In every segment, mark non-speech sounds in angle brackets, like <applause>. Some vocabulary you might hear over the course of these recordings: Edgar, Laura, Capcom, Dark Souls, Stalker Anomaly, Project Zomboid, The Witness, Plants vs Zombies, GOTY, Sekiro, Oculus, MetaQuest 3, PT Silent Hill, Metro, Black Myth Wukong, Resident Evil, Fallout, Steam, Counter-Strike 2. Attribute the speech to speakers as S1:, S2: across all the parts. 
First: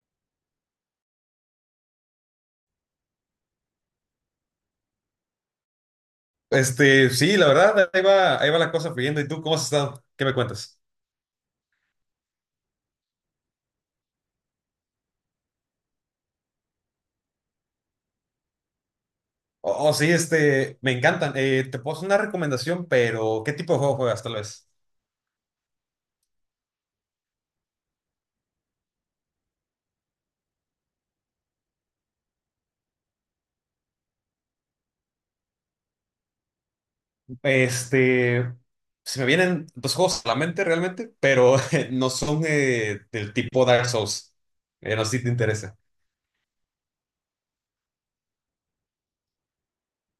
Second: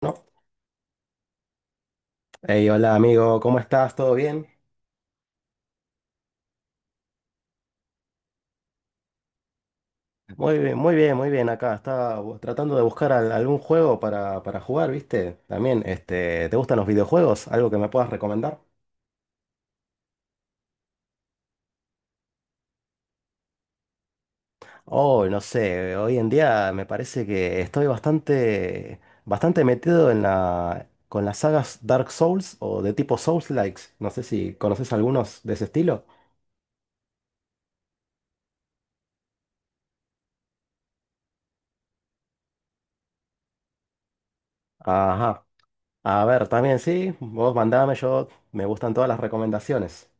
S1: ¿No? Hey, hola amigo, ¿cómo estás? ¿Todo bien?
S2: Este, sí, la verdad, ahí va la cosa fluyendo. ¿Y tú cómo has estado? ¿Qué me
S1: Muy bien,
S2: cuentas?
S1: muy bien, muy bien. Acá estaba tratando de buscar algún juego para jugar, ¿viste? También, este, ¿te gustan los videojuegos? ¿Algo que me puedas recomendar?
S2: Oh, oh, sí, este, me encantan. Te puedo hacer una recomendación, pero ¿qué tipo de juego juegas tal vez?
S1: Oh, no sé, hoy en día me parece que estoy bastante metido en con las sagas Dark Souls o de tipo Souls-likes. No sé si conoces algunos de ese estilo.
S2: Este, se me vienen dos juegos a la mente realmente, pero <laughs> no son del tipo Dark Souls. No sé si te
S1: Ajá.
S2: interesa.
S1: A ver, también sí, vos mandame, yo me gustan todas las recomendaciones.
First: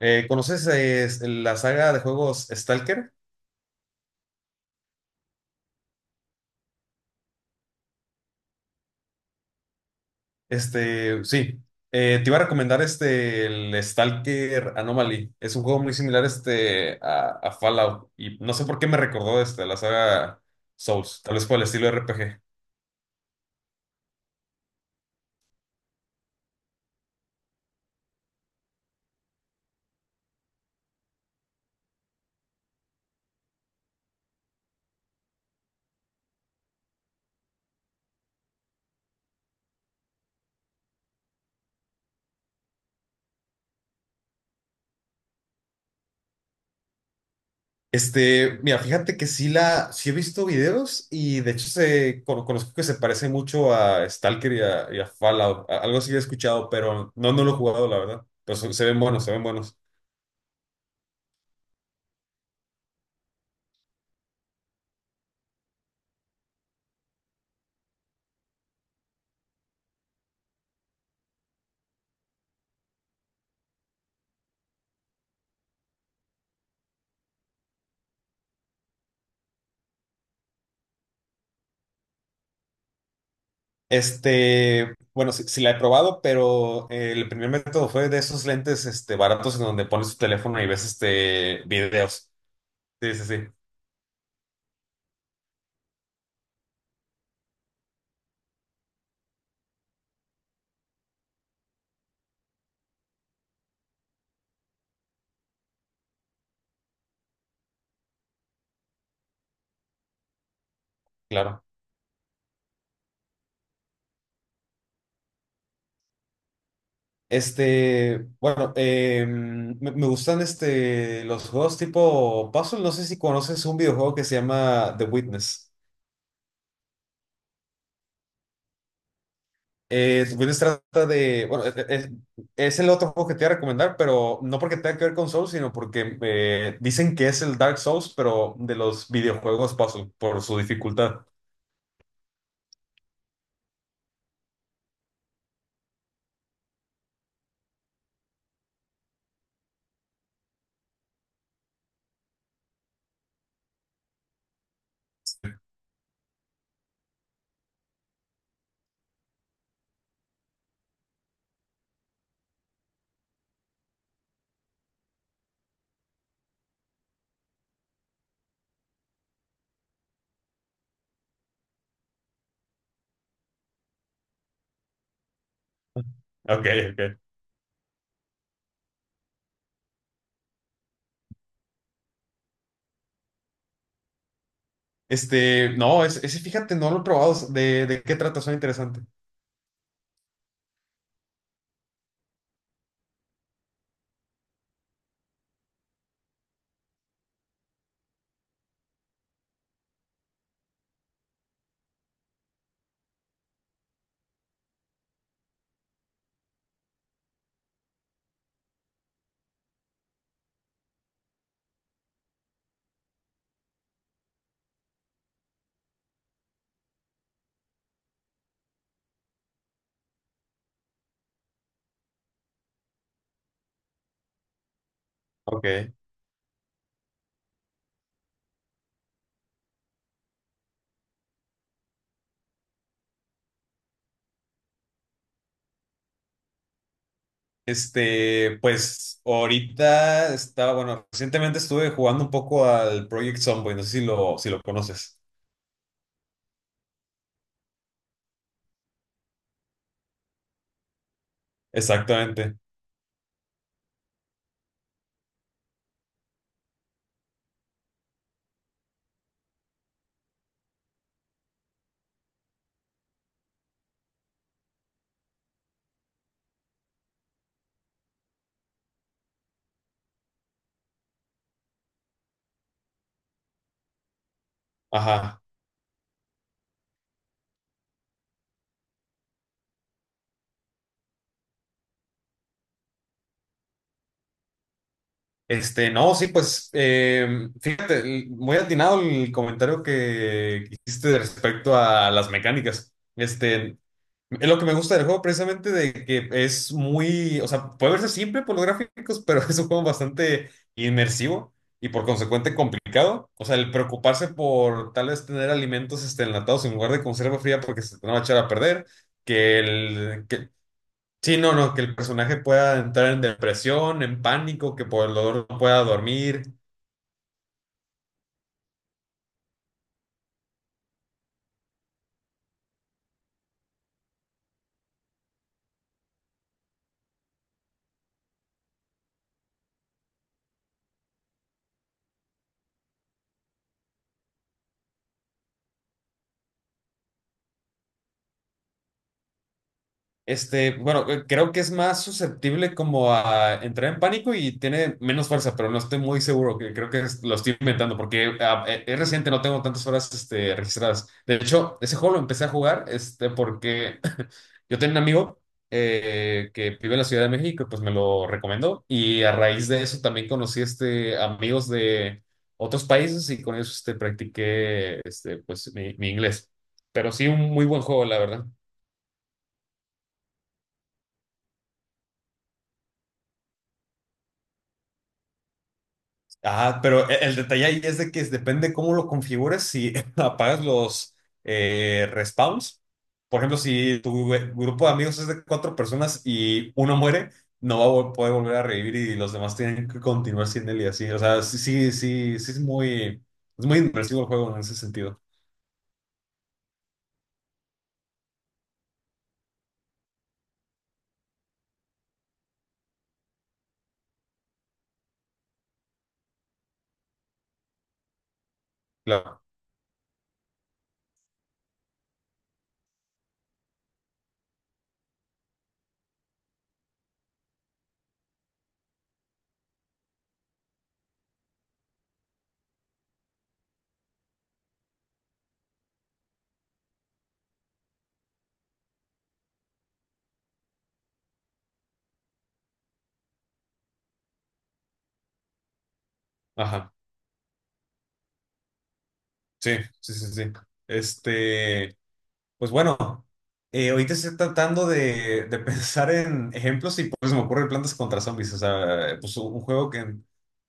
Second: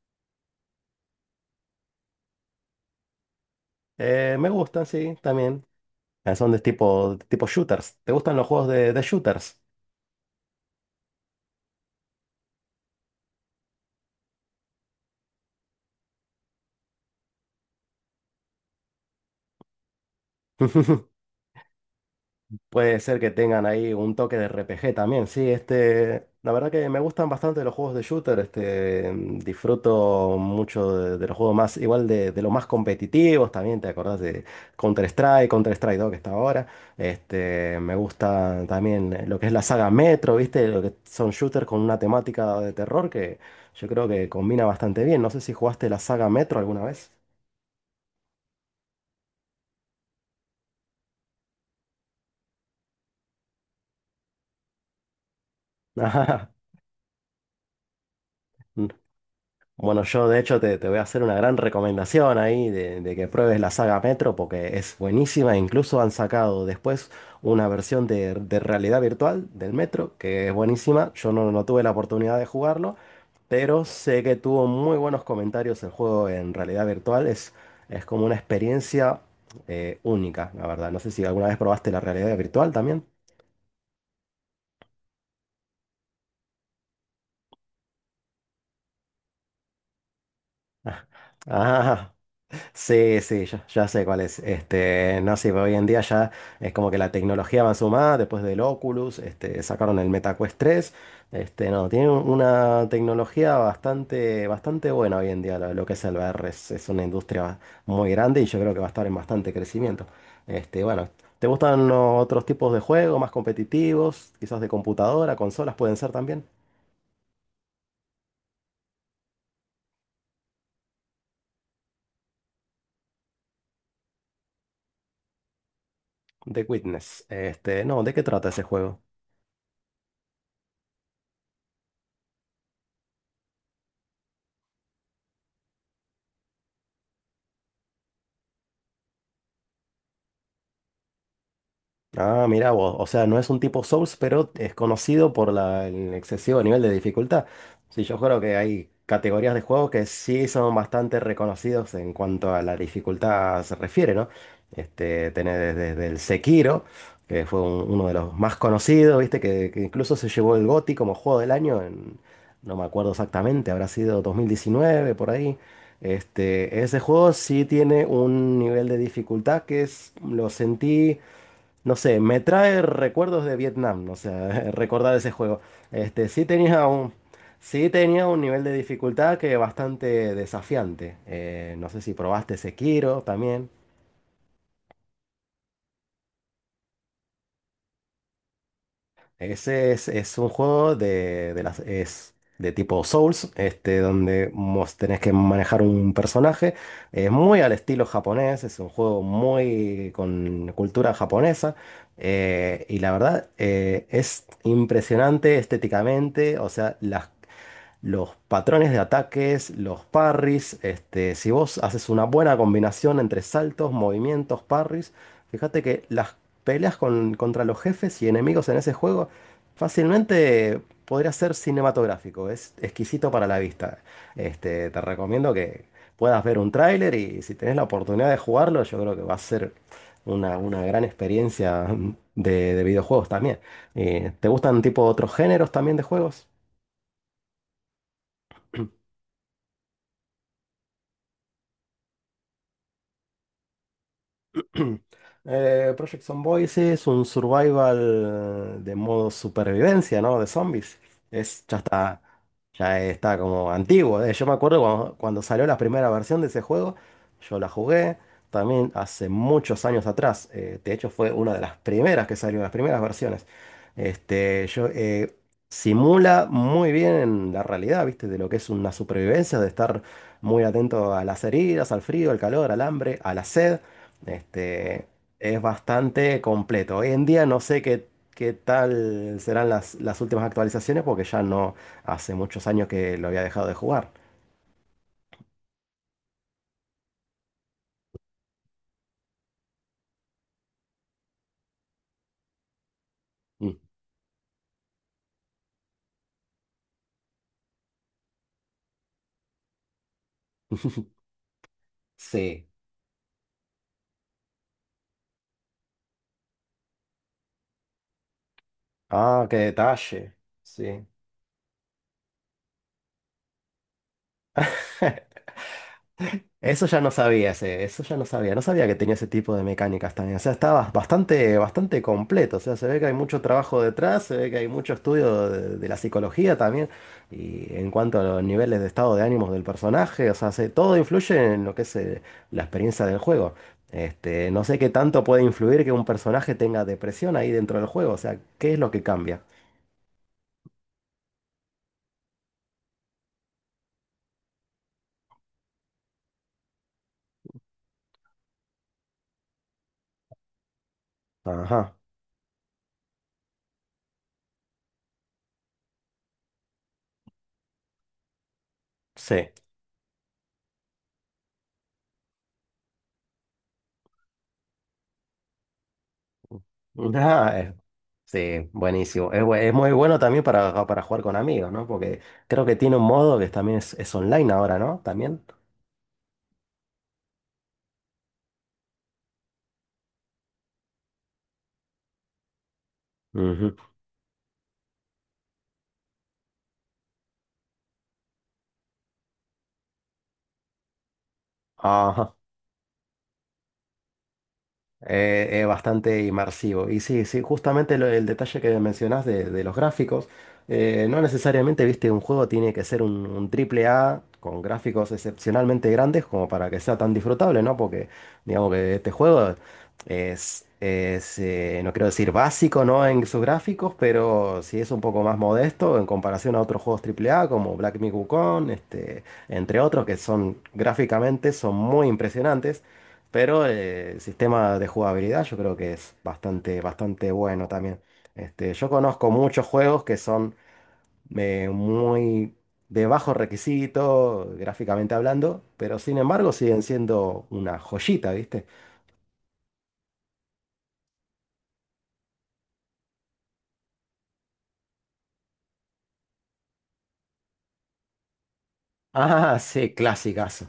S2: ¿Conoces la saga de juegos Stalker?
S1: Me gustan, sí, también. Ah, son de tipo, tipo shooters. ¿Te gustan los juegos de shooters?
S2: Este, sí. Te iba a recomendar este, el Stalker Anomaly. Es un juego muy similar este, a Fallout. Y no sé por qué me recordó este, la saga
S1: <laughs>
S2: Souls. Tal vez por el estilo RPG.
S1: Puede ser que tengan ahí un toque de RPG también. Sí, este, la verdad que me gustan bastante los juegos de shooter. Este, disfruto mucho de los juegos más, igual de los más competitivos también. ¿Te acordás de Counter-Strike, Counter-Strike 2 que está ahora? Este, me gusta también lo que es la saga Metro, ¿viste? Lo que son shooters con una temática de terror que yo creo que combina bastante bien. No sé si jugaste la saga Metro alguna vez.
S2: Este, mira, fíjate que sí he visto videos y de hecho conozco que se parece mucho a Stalker y a Fallout. Algo sí he escuchado,
S1: <laughs>
S2: pero no, no lo he jugado, la verdad. Pero se
S1: Mm.
S2: ven buenos, se ven buenos.
S1: Bueno, yo de hecho te voy a hacer una gran recomendación ahí de que pruebes la saga Metro porque es buenísima. Incluso han sacado después una versión de realidad virtual del Metro que es buenísima. Yo no tuve la oportunidad de jugarlo, pero sé que tuvo muy buenos comentarios el juego en realidad virtual. Es como una experiencia única, la verdad. No sé si alguna vez probaste la realidad virtual también.
S2: Este, bueno, sí, sí la he probado, pero el primer método fue de esos lentes este, baratos en donde pones tu teléfono y ves
S1: <laughs>
S2: este,
S1: Ah,
S2: videos. Sí,
S1: sí,
S2: sí, sí,
S1: sí, ya sé cuál es. Este, no sé, pero hoy en día ya es como que la tecnología avanzó más, después del Oculus, este, sacaron el MetaQuest 3. Este, no, tiene una tecnología bastante buena hoy en día lo que es el VR. Es una industria muy grande y yo creo que va a estar en bastante crecimiento. Este, bueno, ¿te
S2: claro.
S1: gustan los otros tipos de juegos más competitivos? Quizás de computadora, consolas pueden ser también.
S2: Este, bueno, me gustan este, los juegos tipo puzzle. No sé si conoces un videojuego que se llama The Witness.
S1: The Witness. Este, no, ¿de qué trata ese juego?
S2: Witness trata de, bueno, es el otro juego que te voy a recomendar, pero no porque tenga que ver con Souls, sino porque dicen que es el Dark Souls, pero de los videojuegos puzzle, por su dificultad.
S1: Ah, mira vos, o sea, no es un tipo Souls, pero es conocido por el excesivo nivel de dificultad. Sí, yo creo que hay categorías de juegos que sí son bastante reconocidos en cuanto a la dificultad se refiere, ¿no? Este, tenés desde el Sekiro, que fue uno de los más conocidos, ¿viste? Que incluso se llevó el GOTY como juego del año en- no me acuerdo exactamente, habrá sido 2019, por ahí. Este, ese juego sí tiene un nivel de dificultad que es, lo sentí. No sé, me trae recuerdos de Vietnam, o sea, <laughs> recordar ese juego. Este,
S2: Ok, ok.
S1: sí tenía un nivel de dificultad que bastante desafiante. No sé si probaste Sekiro también.
S2: Este, no, ese, fíjate, no lo he probado. ¿De qué trata? Suena interesante.
S1: Ese es un juego de, es de tipo Souls, este, donde tenés que manejar un personaje. Es muy al estilo japonés, es un juego muy con cultura japonesa. Y la verdad, es impresionante estéticamente. O sea, las los patrones de ataques, los parries. Este, si vos haces una buena combinación entre saltos, movimientos, parries, fíjate que las peleas contra los jefes y enemigos en ese juego fácilmente podría ser cinematográfico. Es exquisito para la vista. Este, te recomiendo
S2: Ok.
S1: que puedas ver un tráiler y si tenés la oportunidad de jugarlo, yo creo que va a ser una gran experiencia de videojuegos también. ¿Te gustan tipo otros géneros también de juegos?
S2: Este, pues ahorita estaba, bueno, recientemente estuve jugando un poco al Project Zomboid, no sé si lo
S1: <clears throat>
S2: conoces.
S1: Project Zomboid es un survival de modo supervivencia, ¿no? De zombies. Es,
S2: Exactamente.
S1: ya está como antiguo. Yo me acuerdo cuando salió la primera versión de ese juego, yo la jugué también hace muchos años atrás. De hecho, fue una de las primeras que salió, las primeras versiones. Este, yo, simula muy bien la realidad, ¿viste? De lo que es una supervivencia, de estar muy atento a las heridas, al frío, al calor, al hambre, a la sed. Este,
S2: Ajá.
S1: es bastante completo. Hoy en día no sé qué tal serán las últimas actualizaciones porque ya no hace muchos años que lo había dejado de jugar.
S2: Este, no, sí, pues fíjate, muy atinado el comentario que hiciste respecto a las mecánicas.
S1: Mm.
S2: Este, es lo que me gusta del juego precisamente de que es muy, o sea, puede verse simple por los gráficos, pero <laughs> es un juego bastante
S1: <laughs>
S2: inmersivo y por consecuente
S1: Sí.
S2: complicado. O sea, el preocuparse por tal vez tener alimentos este, enlatados en lugar de conserva fría porque se te van a echar a perder,
S1: Ah, qué
S2: que, el,
S1: detalle.
S2: que
S1: Sí.
S2: sí, no, no, que el personaje pueda entrar en depresión, en pánico, que por el
S1: <laughs>
S2: dolor no pueda dormir.
S1: Eso ya no sabía, eso ya no sabía, no sabía que tenía ese tipo de mecánicas también. O sea, estaba bastante completo. O sea, se ve que hay mucho trabajo detrás, se ve que hay mucho estudio de la psicología también. Y en cuanto a los niveles de estado de ánimos del personaje, o sea, todo influye en lo que es la experiencia del juego. Este, no sé qué tanto puede influir que un personaje tenga depresión ahí dentro del juego. O sea, ¿qué es lo que cambia?
S2: Este, bueno, creo que es más susceptible como a entrar en pánico y tiene menos fuerza, pero no estoy muy seguro, que creo que lo estoy inventando porque es reciente, no tengo tantas horas este, registradas. De hecho,
S1: Ajá,
S2: ese juego lo empecé a jugar este, porque <laughs> yo tenía un amigo que vive en la Ciudad de México, pues me lo recomendó y a
S1: sí.
S2: raíz de eso también conocí este, amigos de otros países y con ellos este, practiqué este, pues, mi inglés. Pero sí, un muy buen
S1: <laughs>
S2: juego, la verdad.
S1: Sí, buenísimo. Es, es muy bueno también para jugar con amigos, ¿no? Porque creo que tiene un modo que también es online ahora, ¿no? También.
S2: Ah, pero el detalle ahí es de que depende cómo lo configures, si <laughs> apagas los respawns. Por ejemplo,
S1: Ujú.
S2: si tu grupo de amigos es de cuatro personas y uno muere, no va a poder volver a revivir y los demás tienen que continuar sin él y así. O sea, sí, sí,
S1: Ajá.
S2: sí, sí es muy inmersivo el juego en ese sentido.
S1: Bastante inmersivo. Y sí, sí, justamente el detalle que mencionás de los gráficos, no necesariamente, viste, un juego tiene que ser un triple A con gráficos excepcionalmente grandes como para que sea tan disfrutable, ¿no? Porque digamos que este
S2: Claro.
S1: juego no quiero decir básico, ¿no? En sus gráficos, pero sí es un poco más modesto en comparación a otros juegos triple A como Black Myth Wukong, este, entre otros que son gráficamente son muy impresionantes. Pero el sistema de jugabilidad yo creo que es bastante bueno también. Este, yo conozco muchos juegos que son muy de bajo requisito, gráficamente hablando, pero sin embargo siguen
S2: Ajá.
S1: siendo una joyita, ¿viste?
S2: Sí, sí, sí, sí. Este. Pues bueno, ahorita estoy tratando de <laughs> pensar en ejemplos y pues se me ocurre plantas contra zombies. O sea, pues
S1: Ah,
S2: un juego
S1: sí,
S2: que...
S1: clasicas.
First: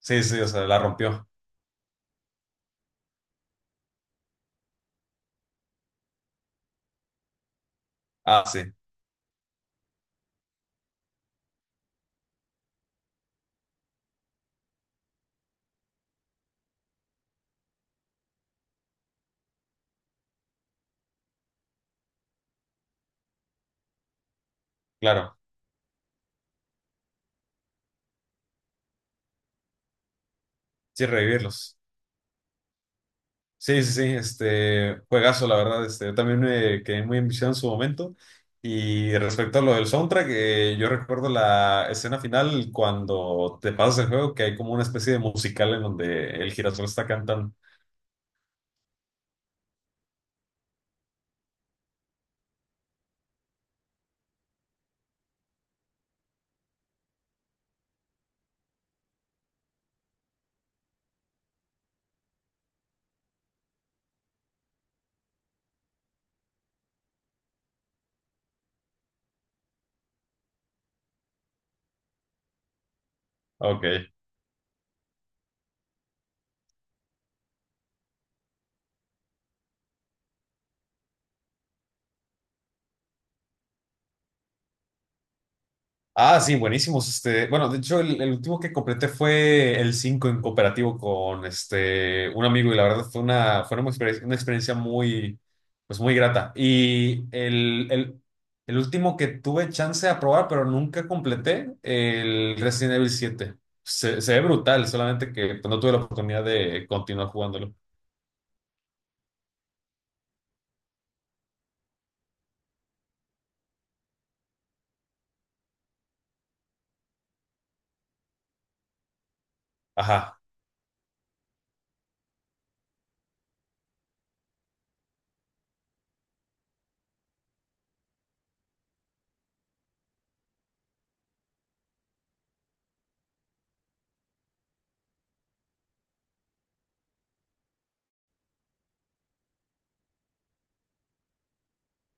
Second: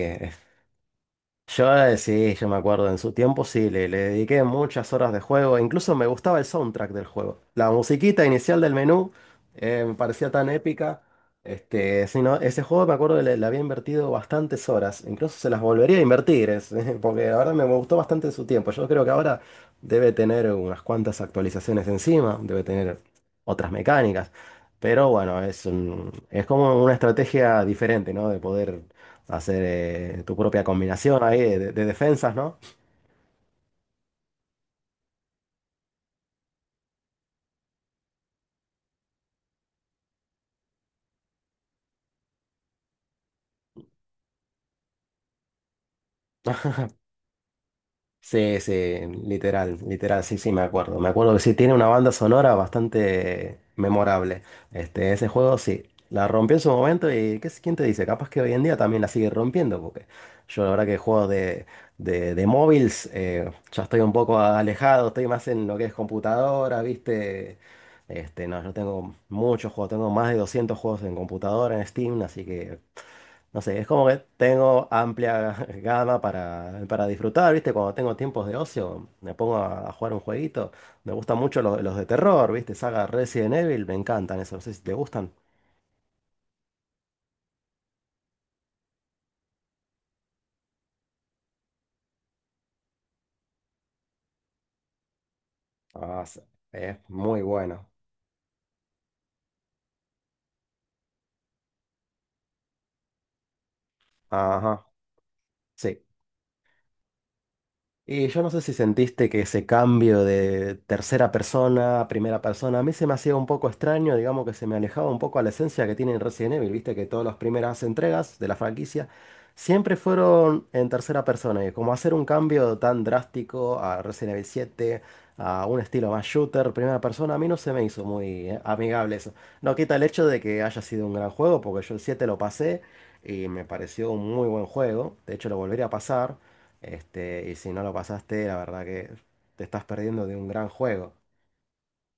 S2: Sí, sí, o sea, la rompió.
S1: Yo sí, yo me acuerdo, en su tiempo sí, le dediqué muchas horas de juego, incluso me gustaba el soundtrack del juego. La musiquita
S2: Ah,
S1: inicial
S2: sí,
S1: del menú me parecía tan épica. Este, sí, no, ese juego me acuerdo que le había invertido bastantes horas, incluso se las volvería a invertir, <laughs> porque la verdad me gustó bastante en su tiempo. Yo creo que ahora debe tener unas cuantas actualizaciones encima, debe tener otras mecánicas, pero
S2: claro.
S1: bueno, es, es como una estrategia diferente, ¿no? De poder hacer tu propia
S2: Sí,
S1: combinación ahí de, de
S2: revivirlos.
S1: de defensas, ¿no?
S2: Sí, sí, sí, este, juegazo, la verdad. Este, yo también me quedé muy enviciado en su momento. Y respecto a lo del soundtrack, yo recuerdo la escena final cuando te pasas el juego, que hay como una especie de musical en donde el girasol está cantando.
S1: Sí, sí, literal, literal, sí, sí, me acuerdo. Me acuerdo que sí, tiene una banda sonora bastante memorable. Este, ese juego sí, la rompió en su momento y ¿qué, quién te dice? Capaz que hoy en día también la sigue rompiendo, porque yo la verdad que juego de móviles, ya estoy un poco alejado, estoy más en lo que es computadora, ¿viste? Este, no, yo tengo muchos juegos, tengo más de 200 juegos en computadora, en Steam, así que, no sé,
S2: Ok.
S1: es como que tengo amplia <laughs> gama para disfrutar, ¿viste? Cuando tengo tiempos de ocio, me pongo a jugar un jueguito. Me gustan mucho los de terror, ¿viste? Saga Resident Evil, me encantan esos, no sé si te gustan.
S2: Ah, sí, buenísimos. Este, bueno, de hecho, el último que completé fue el 5 en cooperativo con este un amigo, y la verdad una experiencia muy, pues muy
S1: Ah, sí,
S2: grata.
S1: es
S2: Y
S1: muy
S2: el,
S1: bueno.
S2: el, el último que tuve chance de probar, pero nunca completé, el Resident Evil 7. Se ve
S1: Ajá,
S2: brutal, solamente que pues, no tuve la
S1: sí.
S2: oportunidad de continuar jugándolo.
S1: Y yo no sé si sentiste que ese cambio de tercera persona a primera persona, a mí se me hacía un poco extraño, digamos que se me alejaba un poco a la esencia que tiene Resident Evil, viste que todas las primeras entregas de la franquicia siempre
S2: Ajá.
S1: fueron en tercera persona, y como hacer un cambio tan drástico a Resident Evil 7 a un estilo más shooter, primera persona, a mí no se me hizo muy amigable eso. No quita el hecho de que haya sido un gran juego, porque yo el 7 lo pasé y me pareció un muy buen juego, de hecho lo volvería a pasar. Este, y si no lo pasaste, la verdad que te estás perdiendo de un gran juego.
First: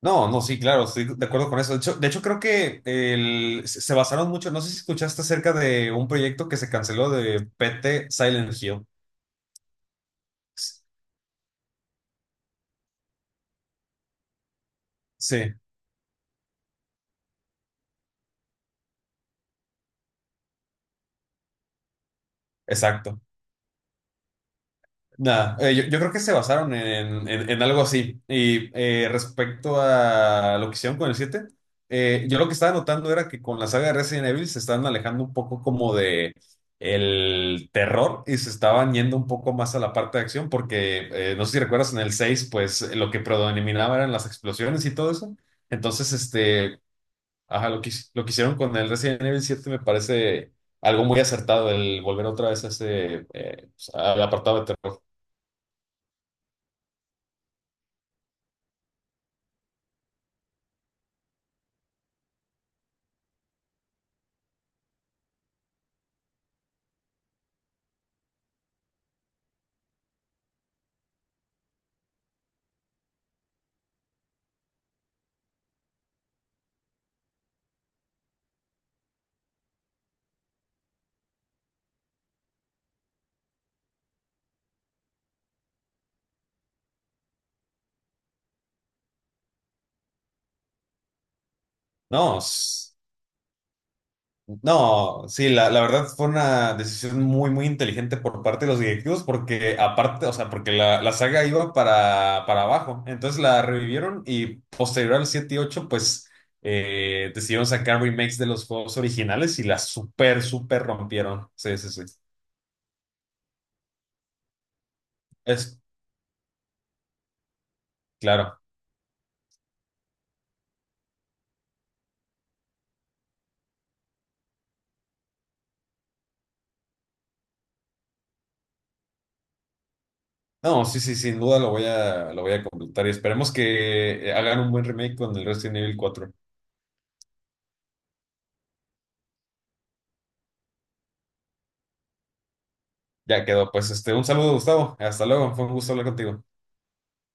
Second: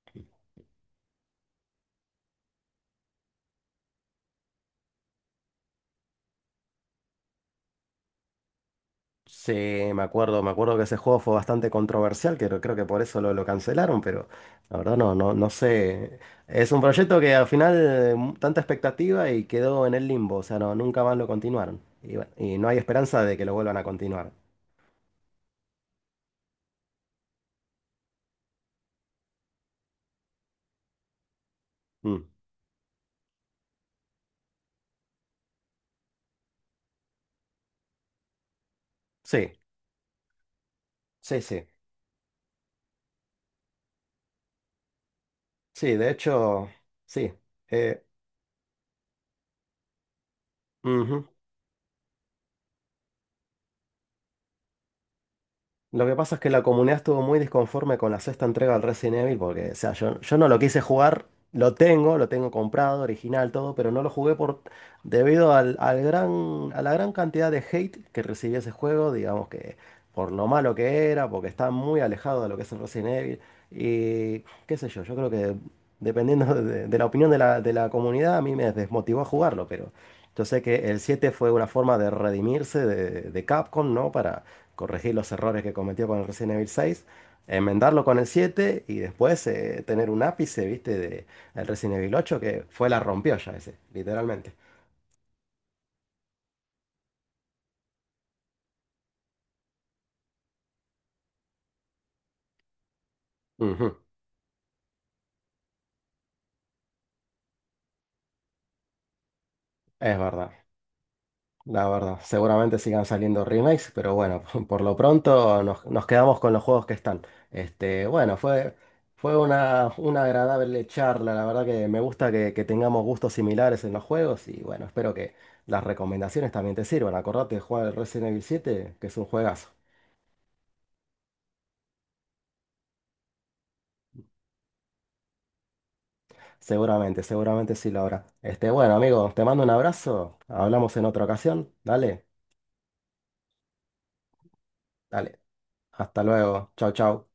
S2: No, no, sí, claro, estoy de acuerdo con eso. De hecho, creo que se basaron mucho, no sé si escuchaste acerca de un proyecto que se canceló de PT Silent Hill.
S1: Sí, me acuerdo que ese juego fue bastante controversial, que creo que por eso lo cancelaron, pero la verdad no, no, no
S2: Sí,
S1: sé. Es un proyecto que al final tanta expectativa y quedó en el limbo, o sea, no, nunca más lo continuaron. Y bueno, y no hay
S2: exacto.
S1: esperanza de que lo vuelvan a continuar.
S2: Nada, yo creo que se basaron en algo así. Y respecto a lo que hicieron con el 7
S1: Mm.
S2: yo lo que estaba notando era que con la saga de Resident Evil se están alejando un poco como de el terror y se estaban yendo un
S1: Sí,
S2: poco más a la parte de acción, porque
S1: sí,
S2: no sé si
S1: sí.
S2: recuerdas en el 6 pues lo que predominaba eran las explosiones y todo eso.
S1: Sí, de
S2: Entonces,
S1: hecho,
S2: este,
S1: sí.
S2: ajá,
S1: Eh,
S2: lo que hicieron con el Resident Evil 7 me parece algo muy
S1: ujú.
S2: acertado, el volver otra vez a ese, pues, al apartado de terror.
S1: Lo que pasa es que la comunidad estuvo muy disconforme con la sexta entrega del Resident Evil porque, o sea, yo no lo quise jugar, lo tengo comprado, original, todo, pero no lo jugué por, debido al, al gran, a la gran cantidad de hate que recibió ese juego, digamos que por lo malo que era, porque está muy alejado de lo que es el Resident Evil y qué sé yo, yo creo que dependiendo <laughs> de la opinión de de la comunidad a mí me desmotivó a jugarlo, pero yo sé que el 7 fue una forma de redimirse de Capcom, ¿no? Corregir los errores que cometió con el Resident Evil 6, enmendarlo con el 7 y después tener un ápice, viste, de el Resident Evil
S2: No,
S1: 8 que fue la rompió ya ese, literalmente.
S2: no, sí, la verdad fue una decisión muy, muy inteligente por parte de los directivos porque aparte, o sea, porque la saga iba para abajo, entonces la
S1: Ujú.
S2: revivieron y posterior al 7 y 8 pues decidieron sacar remakes de los juegos originales y la
S1: Es
S2: súper,
S1: verdad,
S2: súper rompieron. Sí,
S1: la
S2: sí, sí.
S1: verdad. Seguramente sigan saliendo remakes, pero bueno, <laughs> por lo pronto
S2: Es
S1: nos, nos quedamos con los juegos que están. Este, bueno,
S2: claro.
S1: fue, fue una agradable charla. La verdad que me gusta que tengamos gustos similares en los juegos y bueno, espero que las recomendaciones también te sirvan. Acordate de jugar el Resident Evil 7, que es un juegazo.
S2: No, sí, sí, sin duda lo voy a completar y esperemos que hagan un buen remake con el Resident Evil 4.
S1: Seguramente, seguramente sí, Laura. Este, bueno, amigo, te mando un abrazo. Hablamos en otra ocasión. Dale,
S2: Ya quedó, pues este, un saludo, Gustavo. Hasta
S1: dale.
S2: luego, fue un gusto hablar
S1: Hasta
S2: contigo.
S1: luego. Chau, chau.